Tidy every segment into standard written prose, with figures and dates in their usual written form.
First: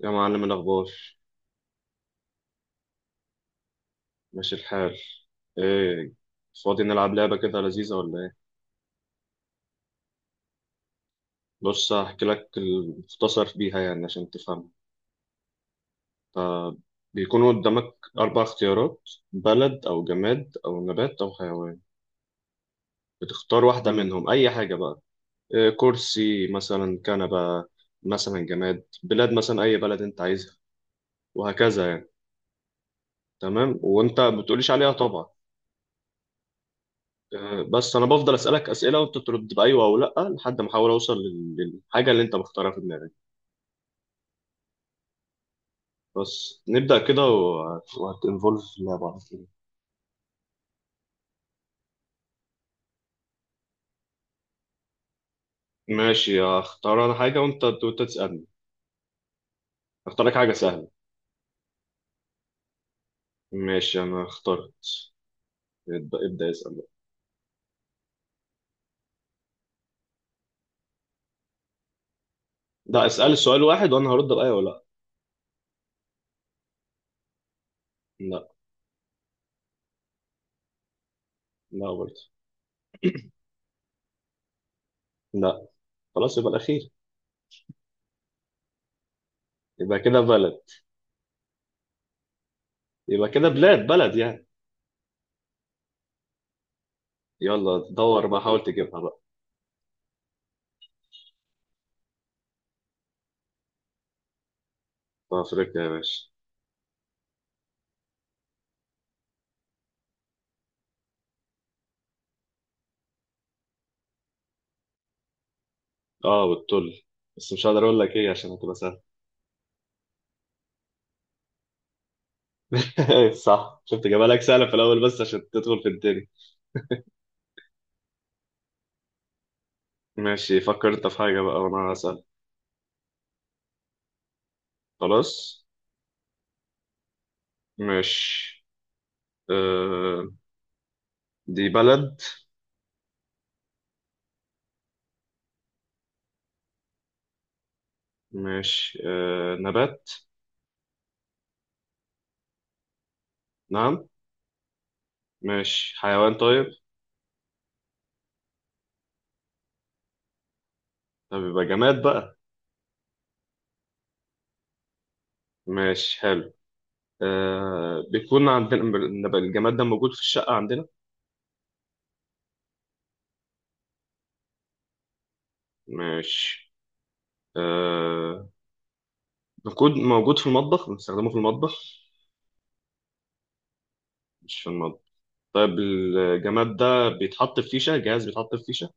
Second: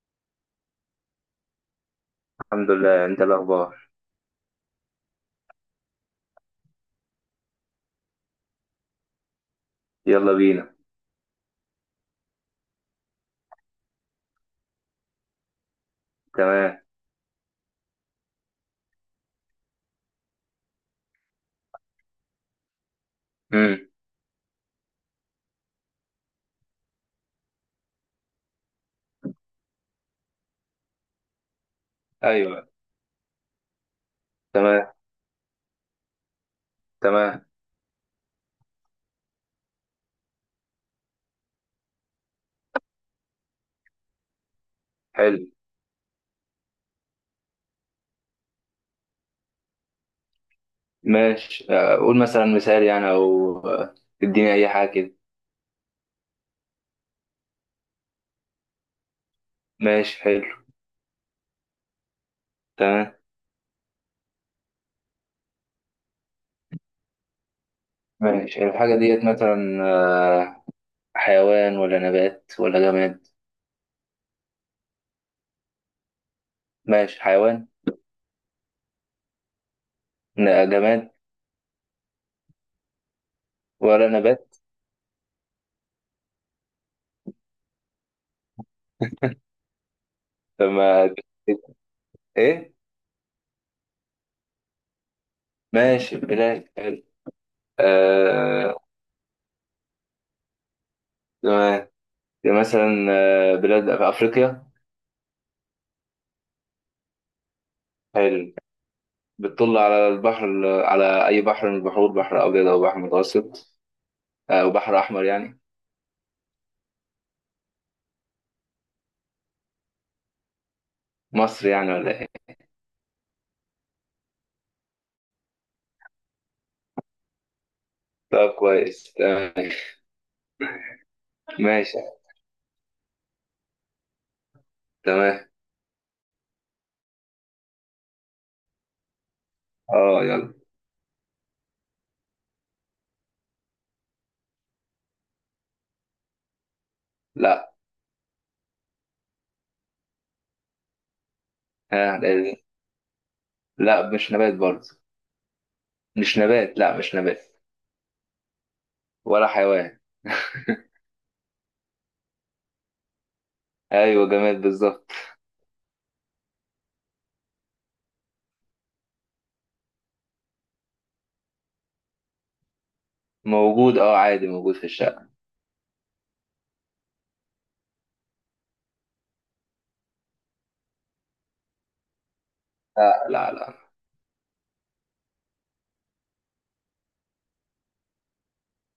يا معلم، الأخبار؟ الحمد لله. انت الاخبار؟ ماشي الحال. إيه؟ فاضي نلعب لعبة كده لذيذة ولا إيه؟ يلا بينا. بص، هحكي لك المختصر بيها يعني عشان تفهم. ف- تمام. بيكونوا قدامك أربع اختيارات: بلد أو جماد أو نبات أو حيوان. بتختار امم واحدة منهم، أي حاجة بقى. إيه، كرسي مثلا، كنبة مثلا، جماد، بلاد مثلا أي بلد أنت عايزها، وهكذا يعني. ايوه. تمام، وأنت ما بتقوليش عليها تمام. طبعا. تمام. بس انا بفضل اسالك اسئله وانت ترد بايوه او لا لحد ما احاول اوصل للحاجه اللي انت مختارها في دماغك. حلو. بس نبدا كده، وهتنفولف في اللعبه على طول. ماشي. قول مثلا مثال يعني، او اديني اي حاجه كده. ماشي، اختار انا حاجه وانت تسالني. ماشي اختار لك حاجه حلو. سهله. تمام. ماشي، انا اخترت. ابدا ابدا، اسال بقى. ماشي، الحاجه ديت مثلا آه، حيوان ولا نبات ولا لا، جماد؟ اسال السؤال واحد وانا هرد بايوه ولا ماشي. حيوان. لا. لا جماد لا برضه. ولا نبات؟ لا. خلاص، يبقى الاخير. يبقى كده بلد. طب ما ايه. يبقى كده بلاد، بلد يعني. ماشي، بلاد، حلو. يلا دور بقى، حاول آه... تجيبها بقى. تمام. مثلا بلاد في افريقيا. في افريقيا، يا باشا. حلو. بتطل على البحر، على أي بحر من البحور، بحر أبيض أو بحر متوسط أو بحر أحمر يعني. اه، والتل بس مش هقدر اقول لك ايه عشان هتبقى سهله. مصر يعني ولا إيه؟ صح، شفت جمالك؟ سهلة في الأول بس عشان تدخل في التاني. طب كويس، تمام. ماشي، فكر أنت في حاجة بقى وأنا ماشي. هسأل. تمام. خلاص. ماشي. آه يلا. دي بلد؟ لا. ماشي. نبات؟ ها لازم. نعم؟ لا مش نبات برضه. ماشي، حيوان مش طيب؟ نبات، لا مش نبات، ولا حيوان. طب يبقى جماد بقى. أيوه، جماد بالظبط. ماشي، حلو. بيكون عندنا الجماد ده موجود في الشقة عندنا؟ موجود، عادي، موجود في الشقة. ماشي. آه موجود في المطبخ، بنستخدمه في المطبخ؟ لا لا لا. مش في المطبخ. طيب الجماد ده بيتحط في فيشة، جهاز بيتحط في فيشة؟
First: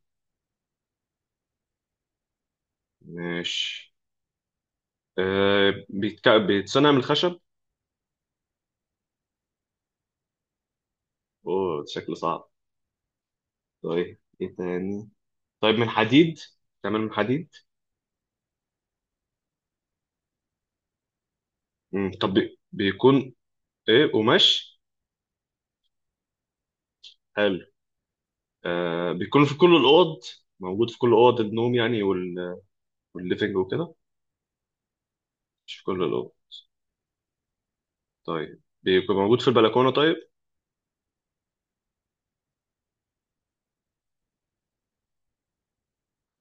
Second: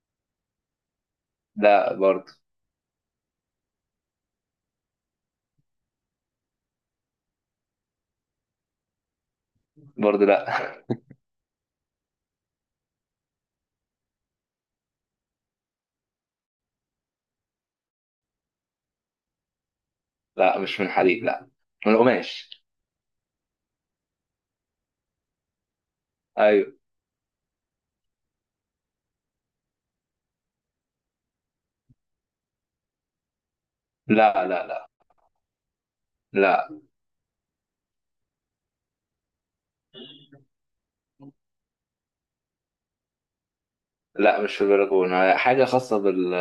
لا برضه. ماشي. بيتصنع من الخشب؟ برضه لا. اوه، شكله صعب. طيب ايه تاني؟ طيب من حديد؟ تعمل من حديد؟ لا مش من حديد، لا، من مم. طب قماش. بيكون، ايه، قماش؟ أيوه. حلو. بيكون في كل الاوض؟ موجود في كل اوض النوم يعني، والليفنج وكده؟ لا لا لا مش في كل الاوض. لا طيب بيكون موجود في البلكونه طيب؟ لا. مش في البلكونة، حاجة خاصة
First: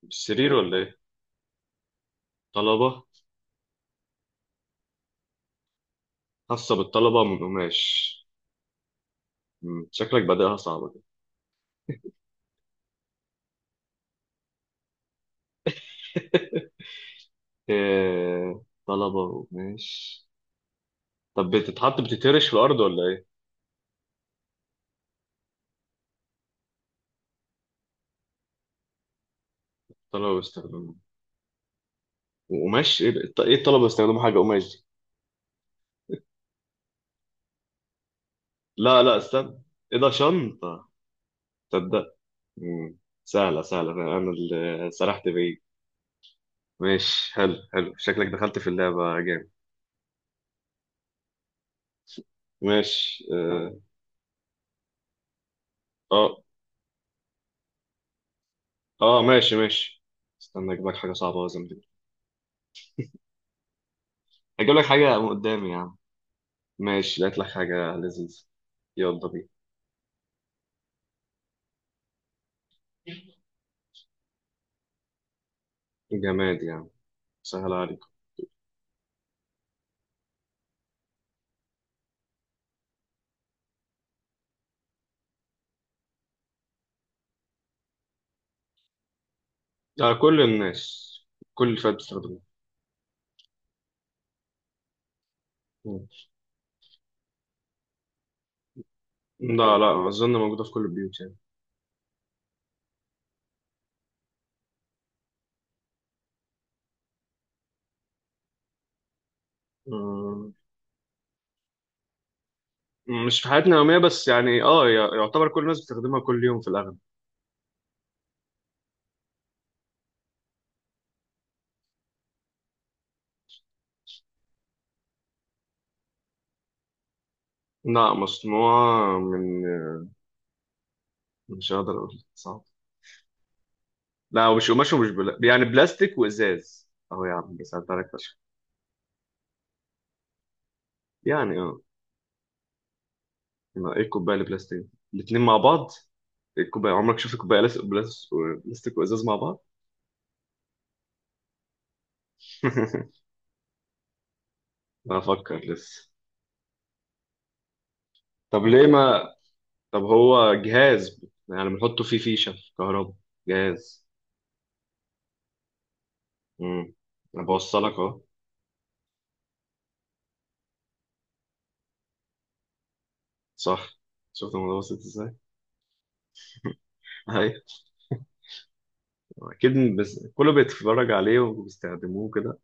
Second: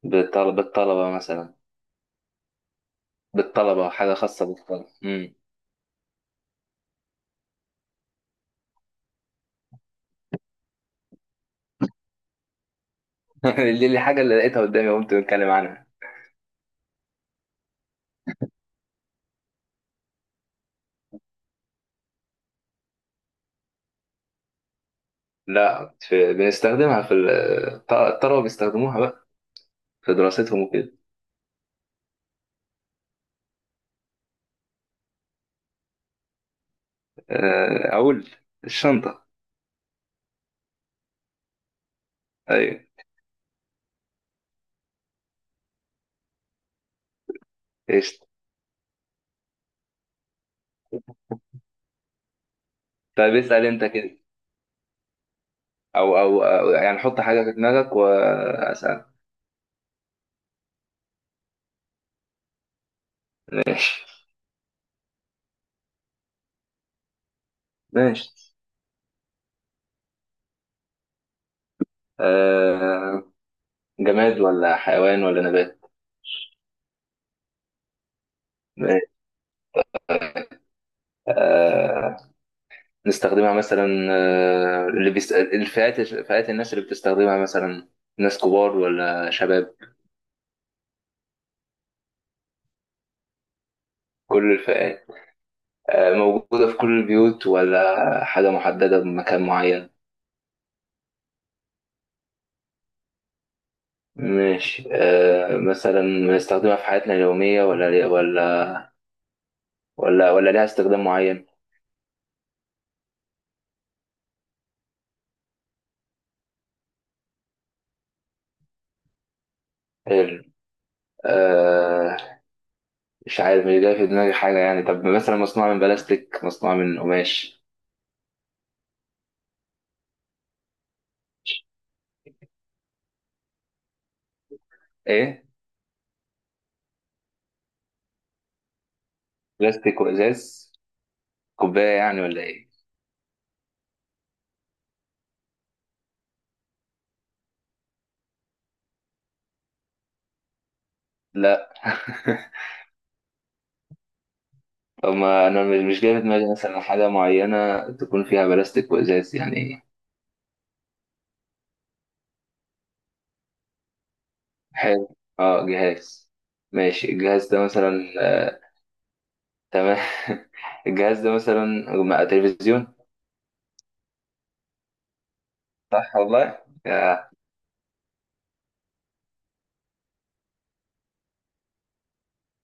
في السرير بالطلبة ولا ايه؟ بالطلبة مثلا، طلبه؟ بالطلبة، حاجة خاصة بالطلبة. خاصه بالطلبه، من قماش؟ شكلك بادئها صعبه دي. دي حاجة اللي لقيتها قدامي قمت بتكلم عنها. طلبه قماش. طب بتترش في الارض ولا ايه؟ لا، في بنستخدمها الطلبة بيستخدموها بقى في طلبة دراستهم وكده. بيستخدموها، وقماش؟ ايه إيه الطلبة بيستخدموا حاجة قماش دي؟ أقول لا لا، الشنطة. استنى. ايه ده، شنطة؟ تصدق. أيوة. مم. سهلة سهلة، انا اللي سرحت بعيد. ماشي، حلو حلو، شكلك قشطة. دخلت في اللعبة جامد. ماشي. طيب اسأل أنت كده، أو اه أو أو يعني حط حاجة في دماغك وأسأل. ماشي ماشي. استنى اجيب لك حاجة صعبة لازم دي. ماشي اجيب لك حاجة من قدامي، يا عم. ماشي، لقيت لك حاجة لذيذة. ماشي. يلا بينا. آه، جماد ولا حيوان ولا نبات؟ جماد يعني، سهل عليك. ماشي. آه، نستخدمها مثلا، فئات الناس اللي بتستخدمها مثلا، ناس كبار ولا شباب؟ لا، كل الناس. كل الفئات بتستخدمه. كل الفئات. مم. موجودة في كل البيوت ولا حاجة محددة بمكان لا، معين؟ لا أظن، موجودة في كل البيوت يعني. ماشي. مثلا بنستخدمها في حياتنا اليومية، ولا ولا آه، ليها استخدام معين؟ مش في حياتنا اليومية بس يعني، يعتبر كل الناس بتستخدمها كل يوم في الأغلب. حلو. آه، مش عارف، مش جاي في دماغي حاجة يعني. طب مثلا مصنوعة من بلاستيك، مصنوعة من قماش؟ لا، مصنوعة من، مش هقدر أقول، صعب. لا، ومش قماش ومش ايه، يعني بلاستيك وإزاز. أهو يا عم، ساعدت عليك فشخ. بلاستيك وازاز. يعني كوباية يعني ولا ايه؟ ما إيه، الكوباية اللي بلاستيك؟ الاتنين مع بعض؟ إيه الكوباية، عمرك شفت كوباية بلاستيك وإزاز مع بعض؟ لا. طب أنا ما أفكر انا مش لسه. جاي في دماغي مثلا حاجه معينه تكون فيها طب ليه بلاستيك ما، وازاز يعني. طب هو جهاز؟ يعني بنحطه فيه فيشة كهرباء؟ جهاز. حلو، اه جهاز. امم ماشي، أنا الجهاز ده بوصلك مثلا أهو. آه، تمام. الجهاز ده مثلا مع تلفزيون. صح، شفت الموضوع بسيط ازاي؟ صح والله. آه. ايوه، اكيد، بس كله بيتفرج عليه وبيستخدموه كده.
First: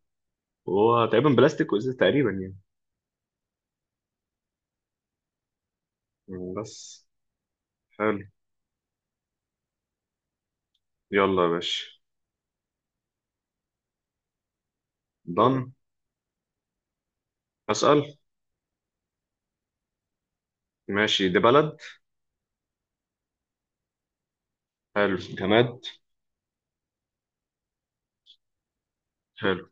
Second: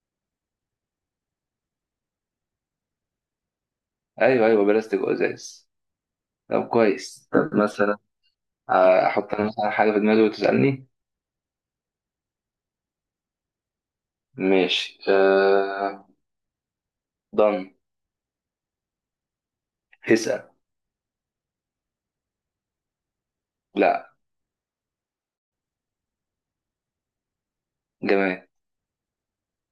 وهو تقريبا بلاستيك وازاز تقريبا يعني. ايوه ايوه، بلاستيك وازاز. يعني، طب بس. كويس، طب مثلا حلو. احط انا مثلا حاجه في دماغي وتسالني. يلا يا باشا. ماشي. ضن. آه. ضن. اسال. اسال. ماشي، دي بلد؟ لا حلو، جماد؟ جمال. حلو.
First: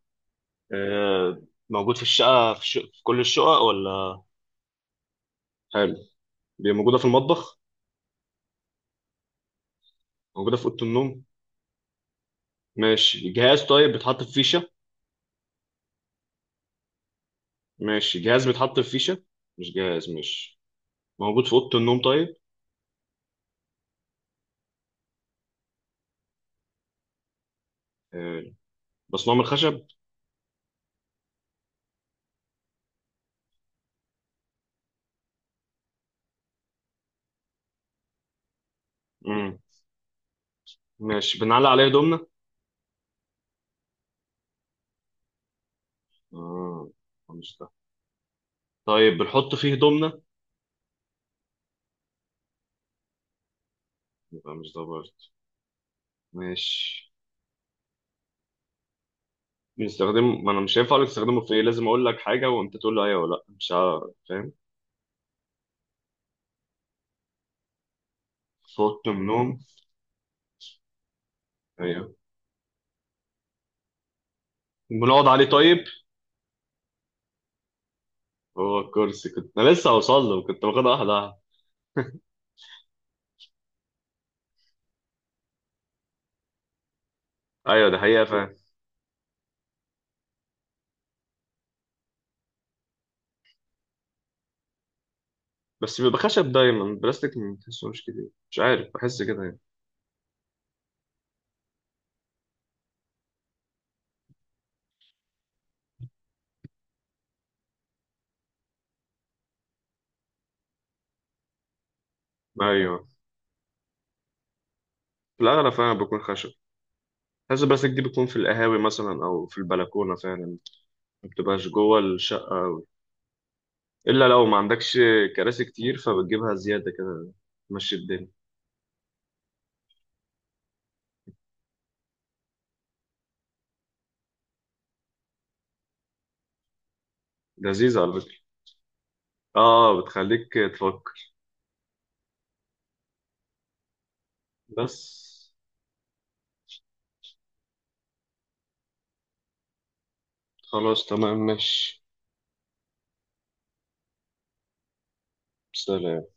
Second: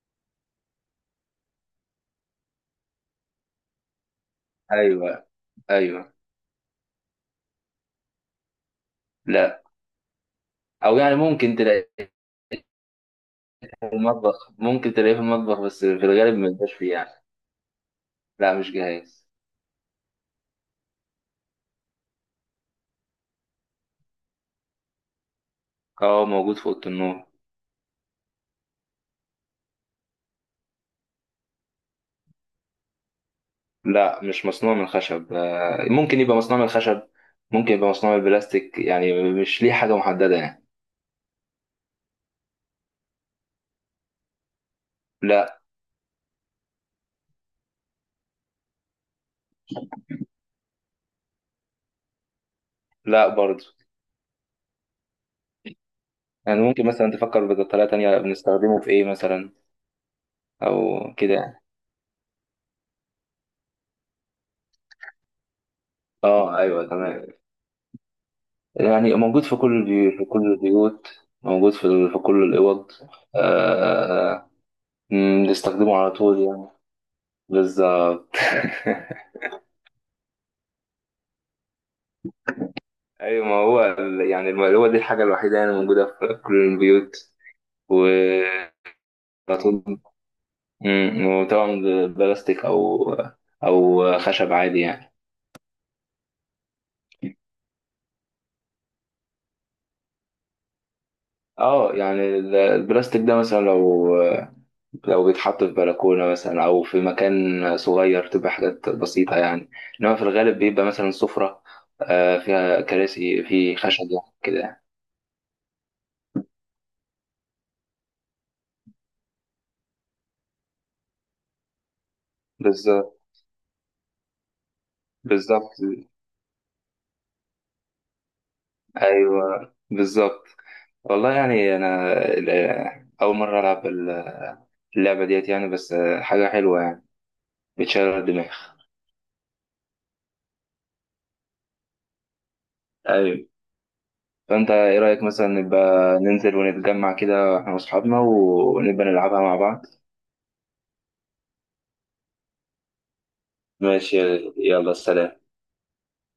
آه، موجود في الشقه، في كل الشقق ولا؟ ايوه حلو. ايوه. دي موجوده في المطبخ؟ لا. موجوده في اوضه او يعني النوم؟ ممكن تلاقي ماشي، جهاز طيب بيتحط في المطبخ، فيشه؟ ممكن تلاقيه في المطبخ بس في الغالب ما يبقاش فيه يعني. ماشي، جهاز لا مش بيتحط في فيشه؟ جاهز. مش جهاز، مش. موجود في اوضه النوم طيب؟ اه موجود في اوضه النوم. حلو. مصنوع من الخشب؟ لا مش مصنوع من الخشب، ممكن يبقى مصنوع من الخشب، ممكن يبقى مصنوع من البلاستيك، يعني مش ليه حاجه محدده يعني. ماشي، بنعلق عليه هدومنا؟ لا. اه، مش ده. طيب بنحط فيه هدومنا؟ لا برضه. يبقى مش ده برضه. يعني ممكن ماشي. مثلا تفكر بطريقه تانية، بنستخدمه في ايه مثلا. بنستخدم، ما انا مش هينفع اقول لك او كده استخدمه في ايه، يعني. لازم اقول لك حاجه وانت تقول لي ايوه ولا لا. مش عارف. فاهم. اه ايوه تمام. صوت يعني موجود النوم. في كل البيوت، في كل البيوت، موجود ايوه، في كل الاوض. آه، آه، آه، بنقعد عليه طيب؟ نستخدمه على طول يعني، بالظبط. هو الكرسي، كنت انا لسه هوصل له، كنت واخدها واحده واحده. ايوه، ما هو يعني هو دي الحاجه الوحيده يعني، موجوده في كل البيوت ايوه، ده و حقيقه، فاهم. على طول. وطبعا بلاستيك او خشب عادي يعني. بس بيبقى خشب دايما، البلاستيك ما بتحسوش كتير، مش عارف، بحس كده يعني. اه يعني البلاستيك ده مثلا لو، لو بيتحط في بلكونه مثلا او في مكان صغير تبقى حاجات بسيطه يعني. انما في الغالب بيبقى مثلا سفره فيها ايوه، كراسي في خشب يعني كده. في الاغلب فعلا بيكون خشب. حاسس البلاستيك دي بتكون في القهاوي مثلا او في البلكونه فعلا، ما بتبقاش جوه الشقه، بالظبط. الا لو ما عندكش كراسي بالظبط كتير فبتجيبها زياده كده، تمشي الدنيا. ايوه بالظبط. والله يعني انا اول مره العب اللعبه ديت يعني، بس حاجه حلوه يعني، لذيذه على بتشغل فكره. الدماغ. اه، بتخليك تفك. ايوه. فانت بس. ايه رايك مثلا نبقى ننزل ونتجمع كده احنا واصحابنا ونبقى نلعبها مع بعض. خلاص، تمام، ماشي. ماشي. يلا سلام. سلام.